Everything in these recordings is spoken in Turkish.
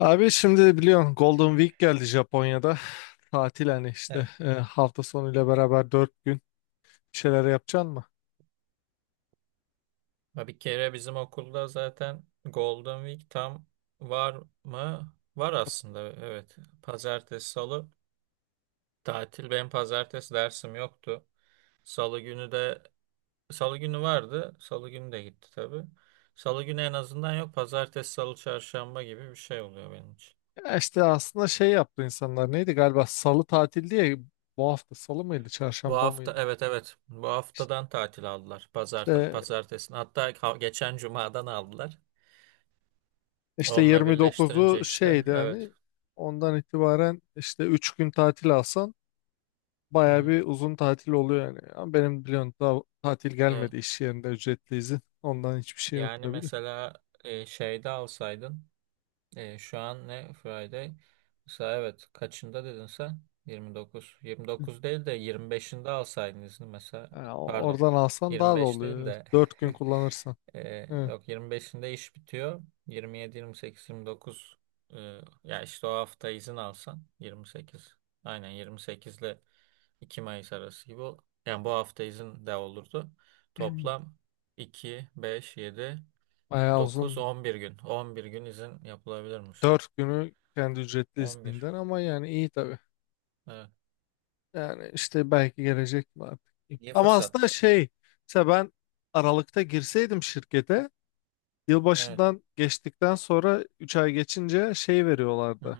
Abi şimdi biliyorsun Golden Week geldi Japonya'da. Tatil hani işte Evet. Hafta sonuyla beraber 4 gün bir şeyler yapacaksın mı? Ha, bir kere bizim okulda zaten Golden Week tam var mı? Var aslında, evet. Pazartesi, salı tatil. Benim pazartesi dersim yoktu. Salı günü de Salı günü vardı. Salı günü de gitti tabii. Salı günü en azından yok. Pazartesi, salı, çarşamba gibi bir şey oluyor benim için. Ya işte aslında şey yaptı insanlar neydi galiba salı tatil diye bu hafta salı mıydı Bu çarşamba hafta, mıydı? evet, evet. Bu haftadan tatil aldılar. İşte, Pazartesi. Hatta geçen cumadan aldılar. işte, Onunla birleştirince 29'u işte, şeydi evet. hani ondan itibaren işte 3 gün tatil alsan Hı baya hı. bir uzun tatil oluyor yani. Ama benim biliyorsun daha tatil Evet. gelmedi iş yerinde ücretli izin ondan hiçbir şey yok Yani tabii de. mesela, şeyde alsaydın, şu an ne Friday? Mesela, evet, kaçında dedin sen? 29. 29 değil de 25'inde alsaydın izni mesela. E, o- Pardon. oradan alsan daha da 25 değil oluyor. de, 4 gün kullanırsan. Evet. yok, 25'inde iş bitiyor. 27, 28, 29, e, ya işte o hafta izin alsan 28. Aynen 28'le 2 Mayıs arası gibi yani bu hafta izin de olurdu. Hmm. Toplam iki, beş, yedi, Bayağı dokuz, uzun. 11 gün. 11 gün izin yapılabilirmiş. 4 günü kendi ücretli 11. izninden ama yani iyi tabii. Evet. Yani işte belki gelecek mi artık. İyi Ama fırsat. aslında şey, mesela ben Aralık'ta girseydim şirkete, Evet. yılbaşından geçtikten sonra 3 ay geçince şey Hı hı. veriyorlardı.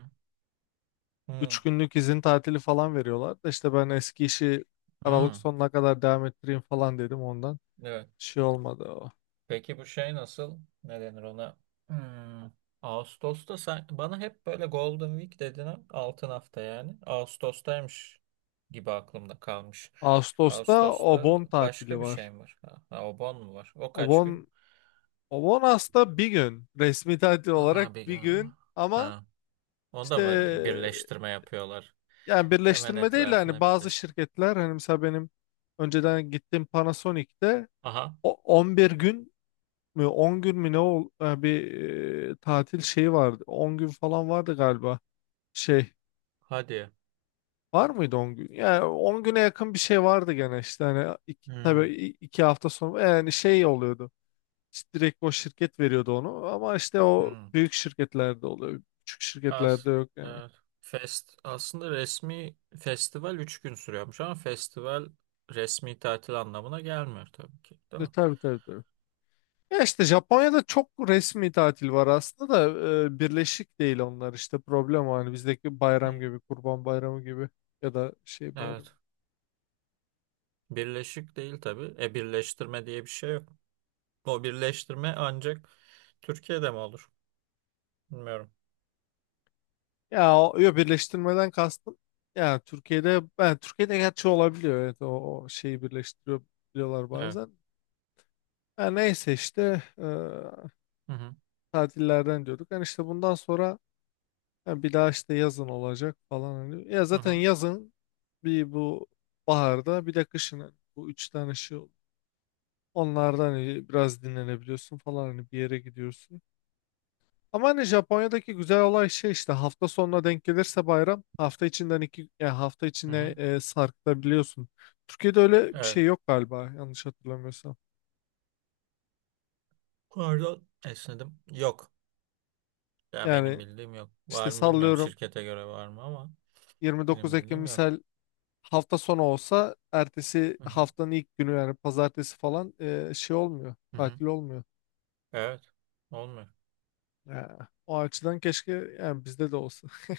3 Hı. günlük izin tatili falan veriyorlardı. İşte ben eski işi Aralık Hı. sonuna kadar devam ettireyim falan dedim ondan. Evet. Şey olmadı o. Peki bu şey nasıl? Ne denir ona? Hmm. Ağustos'ta sen, bana hep böyle Golden Week dedin ha, altın hafta yani. Ağustos'taymış gibi aklımda kalmış. Ağustos'ta o Ağustos'ta bon tatili başka bir var. şey mi var? Ha, ha, o bon mu var? O kaç gün? Obon, Obon aslında bir gün resmi tatil olarak Aha, bir, bir gün ama ha. Onda işte mı birleştirme yapıyorlar? yani Hemen birleştirme değil de hani etrafına bazı birleştirme. şirketler hani mesela benim önceden gittiğim Panasonic'te Aha. 11 gün mü 10 gün mü bir tatil şeyi vardı 10 gün falan vardı galiba şey Hadi. var mıydı 10 gün yani 10 güne yakın bir şey vardı gene işte hani iki, tabii Hmm. 2 hafta sonra yani şey oluyordu. İşte direkt o şirket veriyordu onu ama işte o Hmm. büyük şirketlerde oluyor. Küçük As şirketlerde yok yani. evet. Aslında resmi festival 3 gün sürüyormuş, ama festival resmi tatil anlamına gelmiyor tabii ki, değil E, mi? tabii tabii tabii. Ya işte Japonya'da çok resmi tatil var aslında da birleşik değil onlar işte problem o hani bizdeki bayram Hmm. gibi Kurban Bayramı gibi ya da şey bayramı. Evet. Birleşik değil tabii. E, birleştirme diye bir şey yok. O birleştirme ancak Türkiye'de mi olur? Bilmiyorum. Ya o yo, birleştirmeden kastım. Ya Türkiye'de ben Türkiye'de gerçi olabiliyor evet o şeyi birleştiriyor biliyorlar Evet. bazen. Ya neyse işte Hı hı. tatillerden diyorduk. Yani işte bundan sonra ha, bir daha işte yazın olacak falan, hani. Ya Hı zaten hı. yazın bir bu baharda bir de kışın hani bu 3 tane şey oldu. Onlardan hani biraz dinlenebiliyorsun falan hani bir yere gidiyorsun. Ama hani Japonya'daki güzel olay şey işte hafta sonuna denk gelirse bayram hafta içinden iki yani hafta Hı içine hı. Sarkıtabiliyorsun. Türkiye'de öyle bir Evet. şey yok galiba yanlış hatırlamıyorsam. Pardon, esnedim. Yok. Ya benim Yani bildiğim yok. işte Var mı, bilmiyorum. sallıyorum Şirkete göre var mı, ama benim 29 Ekim bildiğim yok. misal hafta sonu olsa ertesi Hı hı. haftanın ilk günü yani pazartesi falan şey olmuyor. Hı hı. Tatil olmuyor. Evet. Olmuyor. Ya, o açıdan keşke yani bizde de olsa.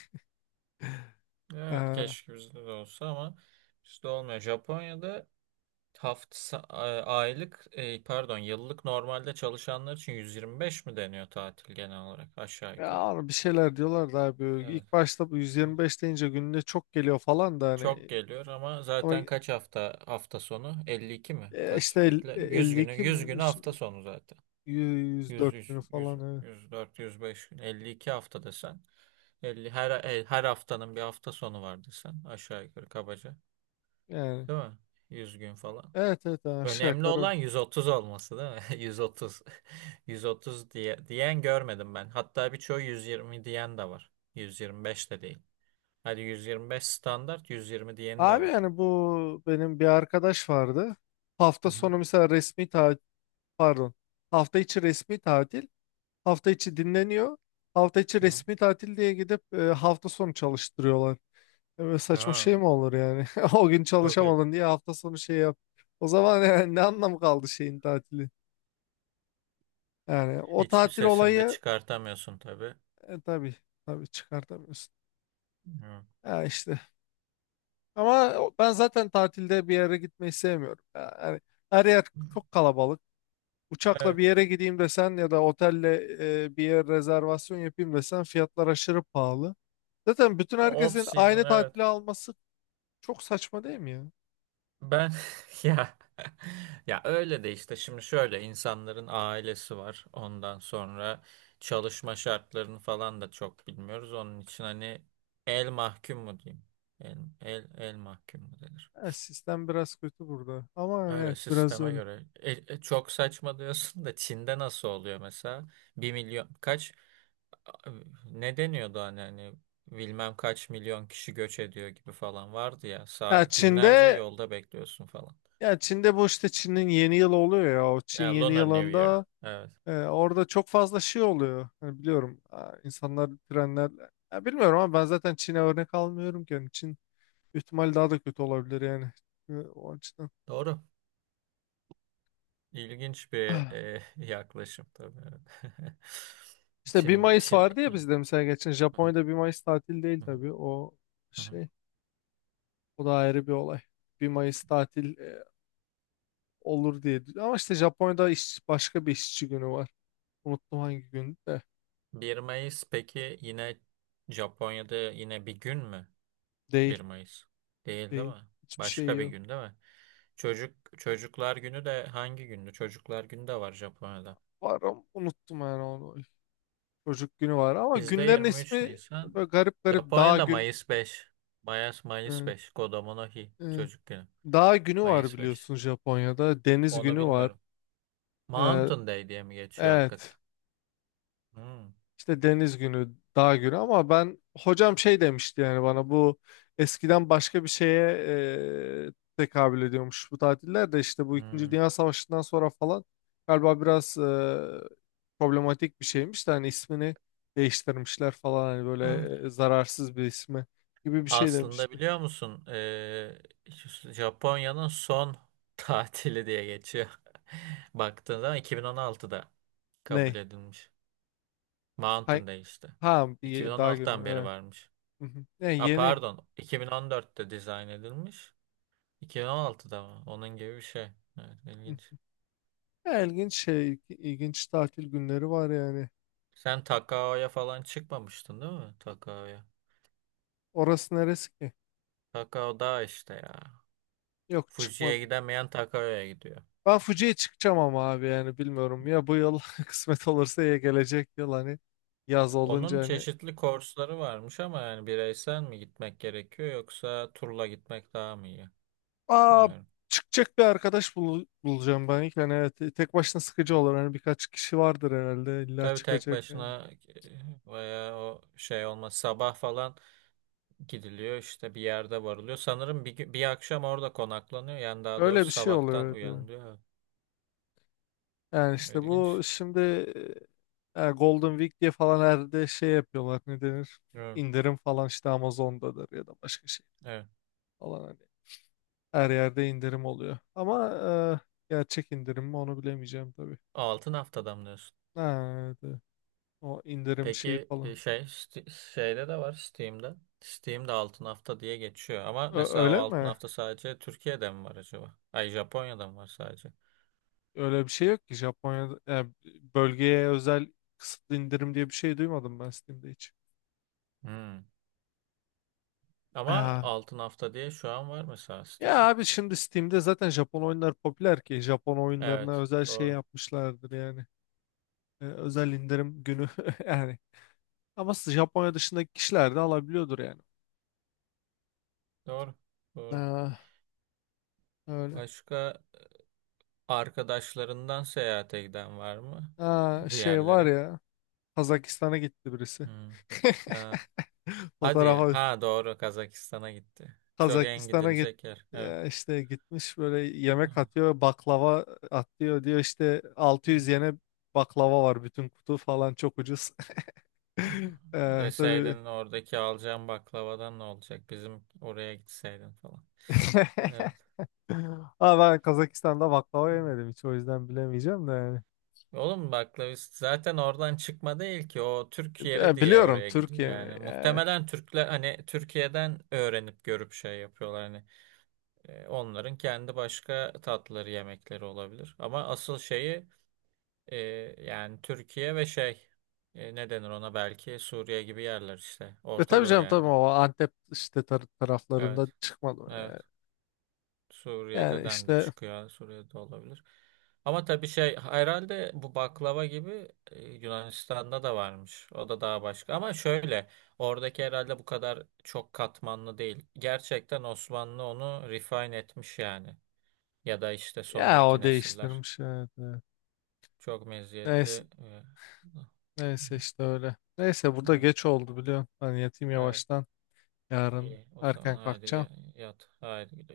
Evet, Ee, keşke bizde de olsa, ama bizde olmuyor. Japonya'da hafta aylık, pardon, yıllık normalde çalışanlar için 125 mi deniyor tatil, genel olarak aşağı Ya yukarı. abi bir şeyler diyorlar da abi Evet. ilk başta bu 125 deyince gününe çok geliyor falan da Çok hani geliyor, ama ama zaten kaç hafta sonu? 52 mi? Kaç işte bekle? 100 günü 52 mi? 100 Öyle günü şey, hafta sonu zaten. 100, 104 100, günü 100, falan evet. 104, 105, 52 hafta desen. 50, her haftanın bir hafta sonu var desen. Aşağı yukarı, kabaca. Yani Değil mi? 100 gün falan. evet evet yani aşağı Önemli yukarı. olan 130 olması değil mi? 130. 130 diyen görmedim ben. Hatta birçoğu 120 diyen de var. 125 de değil. Hadi 125 standart, 120 diyeni de Abi var. yani bu benim bir arkadaş vardı. Hafta Hı hı. sonu mesela resmi tatil. Pardon. Hafta içi resmi tatil. Hafta içi dinleniyor. Hafta içi Hı hı. resmi tatil diye gidip hafta sonu çalıştırıyorlar. Böyle saçma Ha, şey mi olur yani? O gün çok iyi. çalışamadın diye hafta sonu şey yap. O zaman yani ne anlamı kaldı şeyin tatili? Yani o Hiçbir tatil sesini de olayı çıkartamıyorsun tabii. Tabii tabii çıkartamıyorsun. Hı. Ya işte. Ama ben zaten tatilde bir yere gitmeyi sevmiyorum. Ya yani her yer çok kalabalık. Uçakla Evet. bir yere gideyim desen ya da otelle bir yer rezervasyon yapayım desen fiyatlar aşırı pahalı. Zaten bütün Off herkesin season, aynı evet. tatili alması çok saçma değil mi ya? Ben ya, ya öyle de işte, şimdi şöyle, insanların ailesi var. Ondan sonra çalışma şartlarını falan da çok bilmiyoruz. Onun için hani, el mahkum mu diyeyim? El mahkum mu denir? Evet, sistem biraz kötü burada. Ama yani Öyle, evet biraz sisteme öyle. göre. Çok saçma diyorsun da Çin'de nasıl oluyor mesela? Bir milyon kaç a- ne deniyordu, hani, bilmem kaç milyon kişi göç ediyor gibi falan vardı ya. Ya Günlerce Çin'de yolda bekliyorsun falan. ya Çin'de bu işte Çin'in yeni yılı oluyor ya. O Çin Yani yeni Lunar New Year. yılında Evet. Orada çok fazla şey oluyor. Hani biliyorum insanlar trenler ya bilmiyorum ama ben zaten Çin'e örnek almıyorum ki. Yani Çin ihtimal daha da kötü olabilir yani. O açıdan. Doğru. İlginç bir yaklaşım tabii. Evet. İşte bir Çin, Mayıs Çin... vardı ya bizde mesela, geçen Hı hı, Japonya'da 1 Mayıs tatil değil hı hı, tabii, o hı hı. şey, o da ayrı bir olay. 1 Mayıs tatil olur diye ama işte Japonya'da başka bir işçi günü var. Unuttum hangi gün de 1 Mayıs peki yine Japonya'da yine bir gün mü? 1 değil, Mayıs. Değil, değil değil, mi? hiçbir şey Başka bir yok. gün değil mi? Çocuklar Günü de hangi gündü? Çocuklar Günü de var Japonya'da. Var ama unuttum yani onu. Çocuk günü var ama Bizde günlerin 23 ismi Nisan. böyle garip garip dağ Japonya'da gün. Mayıs 5. Mayıs e, 5. Kodomo no Hi. e, Çocuk Günü. Dağ günü var Mayıs 5. biliyorsun Japonya'da, deniz Onu günü var. bilmiyorum. E, Mountain Day diye mi geçiyor evet. hakikaten? Hmm, İşte deniz günü, dağ günü ama ben hocam şey demişti yani bana, bu eskiden başka bir şeye tekabül ediyormuş bu tatiller de, işte bu İkinci hmm. Dünya Savaşı'ndan sonra falan galiba biraz problematik bir şeymiş de hani ismini değiştirmişler falan hani böyle Evet. Zararsız bir ismi gibi bir şey Aslında demişti. biliyor musun, Japonya'nın son tatili diye geçiyor. Baktığın zaman 2016'da kabul Ney? edilmiş. Hay, Mountain Day işte. ha, bir dağ günü. 2016'dan beri Evet. varmış. Hı hı. Yani Ha, yeni. pardon, 2014'te dizayn edilmiş. 2016'da mı? Onun gibi bir şey. Evet, Hı. ilginç. Ya ilginç şey, ilginç tatil günleri var yani. Sen Takao'ya falan çıkmamıştın değil mi? Takao'ya. Orası neresi ki? Takao dağ işte ya. Yok, Fuji'ye çıkmadı. gidemeyen Takao'ya gidiyor. Ben Fuji'ye çıkacağım ama abi yani bilmiyorum ya, bu yıl kısmet olursa ya gelecek yıl hani yaz olunca Onun hani çeşitli kursları varmış, ama yani bireysel mi gitmek gerekiyor, yoksa turla gitmek daha mı iyi? aa Bilmiyorum. çıkacak bir arkadaş bulacağım ben ilk hani, evet, tek başına sıkıcı olur, hani birkaç kişi vardır herhalde illa Tabii tek çıkacak yani. başına, veya o şey olmaz. Sabah falan gidiliyor işte, bir yerde varılıyor. Sanırım bir akşam orada konaklanıyor. Yani daha Öyle doğrusu bir şey oluyor, sabahtan evet. Evet. uyanılıyor. Yani işte bu İlginç. şimdi Golden Week diye falan herhalde şey yapıyorlar, ne denir, Evet. indirim falan, işte Amazon'dadır ya da başka şey Evet. falan hani her yerde indirim oluyor ama gerçek indirim mi onu bilemeyeceğim tabii. Altın haftada mı diyorsun? Nerede? O indirim şeyi Peki, falan. şey, şeyde de var, Steam'de. Steam'de altın hafta diye geçiyor, ama mesela o Öyle altın mi? hafta sadece Türkiye'de mi var acaba? Ay, Japonya'da mı var sadece? Öyle bir şey yok ki Japonya'da. Yani bölgeye özel kısıtlı indirim diye bir şey duymadım ben Steam'de hiç. Hmm. Ama Aa. altın hafta diye şu an var mesela sitede. Ya abi şimdi Steam'de zaten Japon oyunlar popüler ki. Japon oyunlarına Evet, özel şey doğru. yapmışlardır yani. Özel indirim günü yani. Ama Japonya dışındaki kişiler de alabiliyordur yani. Doğru. Doğru. Aa, öyle. Başka arkadaşlarından seyahate giden var mı Aa, bir şey var yerlere? ya. Kazakistan'a gitti birisi. Hmm. Ha, hadi. Fotoğrafa Ha doğru, Kazakistan'a gitti. Çok en Kazakistan'a git, gidilecek yer. Evet. ya işte gitmiş böyle, yemek atıyor, baklava atıyor diyor, işte 600 Evet. yene baklava var bütün kutu falan, çok ucuz. Hı. Tabii. Deseydin, oradaki alacağım baklavadan ne olacak? Bizim oraya gitseydin falan. Evet. Ama ben Kazakistan'da baklava yemedim hiç, o yüzden bilemeyeceğim de yani. Oğlum, baklavist zaten oradan çıkma değil ki. O Türk yeri Ya diye biliyorum, oraya gidiyor Türkiye mi? yani. Ya. Muhtemelen Türkler, hani, Türkiye'den öğrenip görüp şey yapıyorlar. Hani, onların kendi başka tatları, yemekleri olabilir. Ama asıl şeyi, e, yani Türkiye ve şey, ne denir ona, belki Suriye gibi yerler işte. E Orta tabii Doğu canım yani. tabii, o Antep işte taraflarında Evet. çıkmadım. Yani. Evet. Yani Suriye'den de işte, çıkıyor. Suriye'de olabilir. Ama tabii şey, herhalde bu baklava gibi, Yunanistan'da da varmış. O da daha başka. Ama şöyle, oradaki herhalde bu kadar çok katmanlı değil. Gerçekten Osmanlı onu refine etmiş yani. Ya da işte ya sonraki o nesiller. değiştirmiş, evet, evet. Çok Neyse. meziyetli. Neyse işte öyle. Neyse burada Evet. geç oldu biliyorsun. Ben yatayım Evet. yavaştan. Yarın İyi. O zaman erken haydi kalkacağım. Yat. Haydi.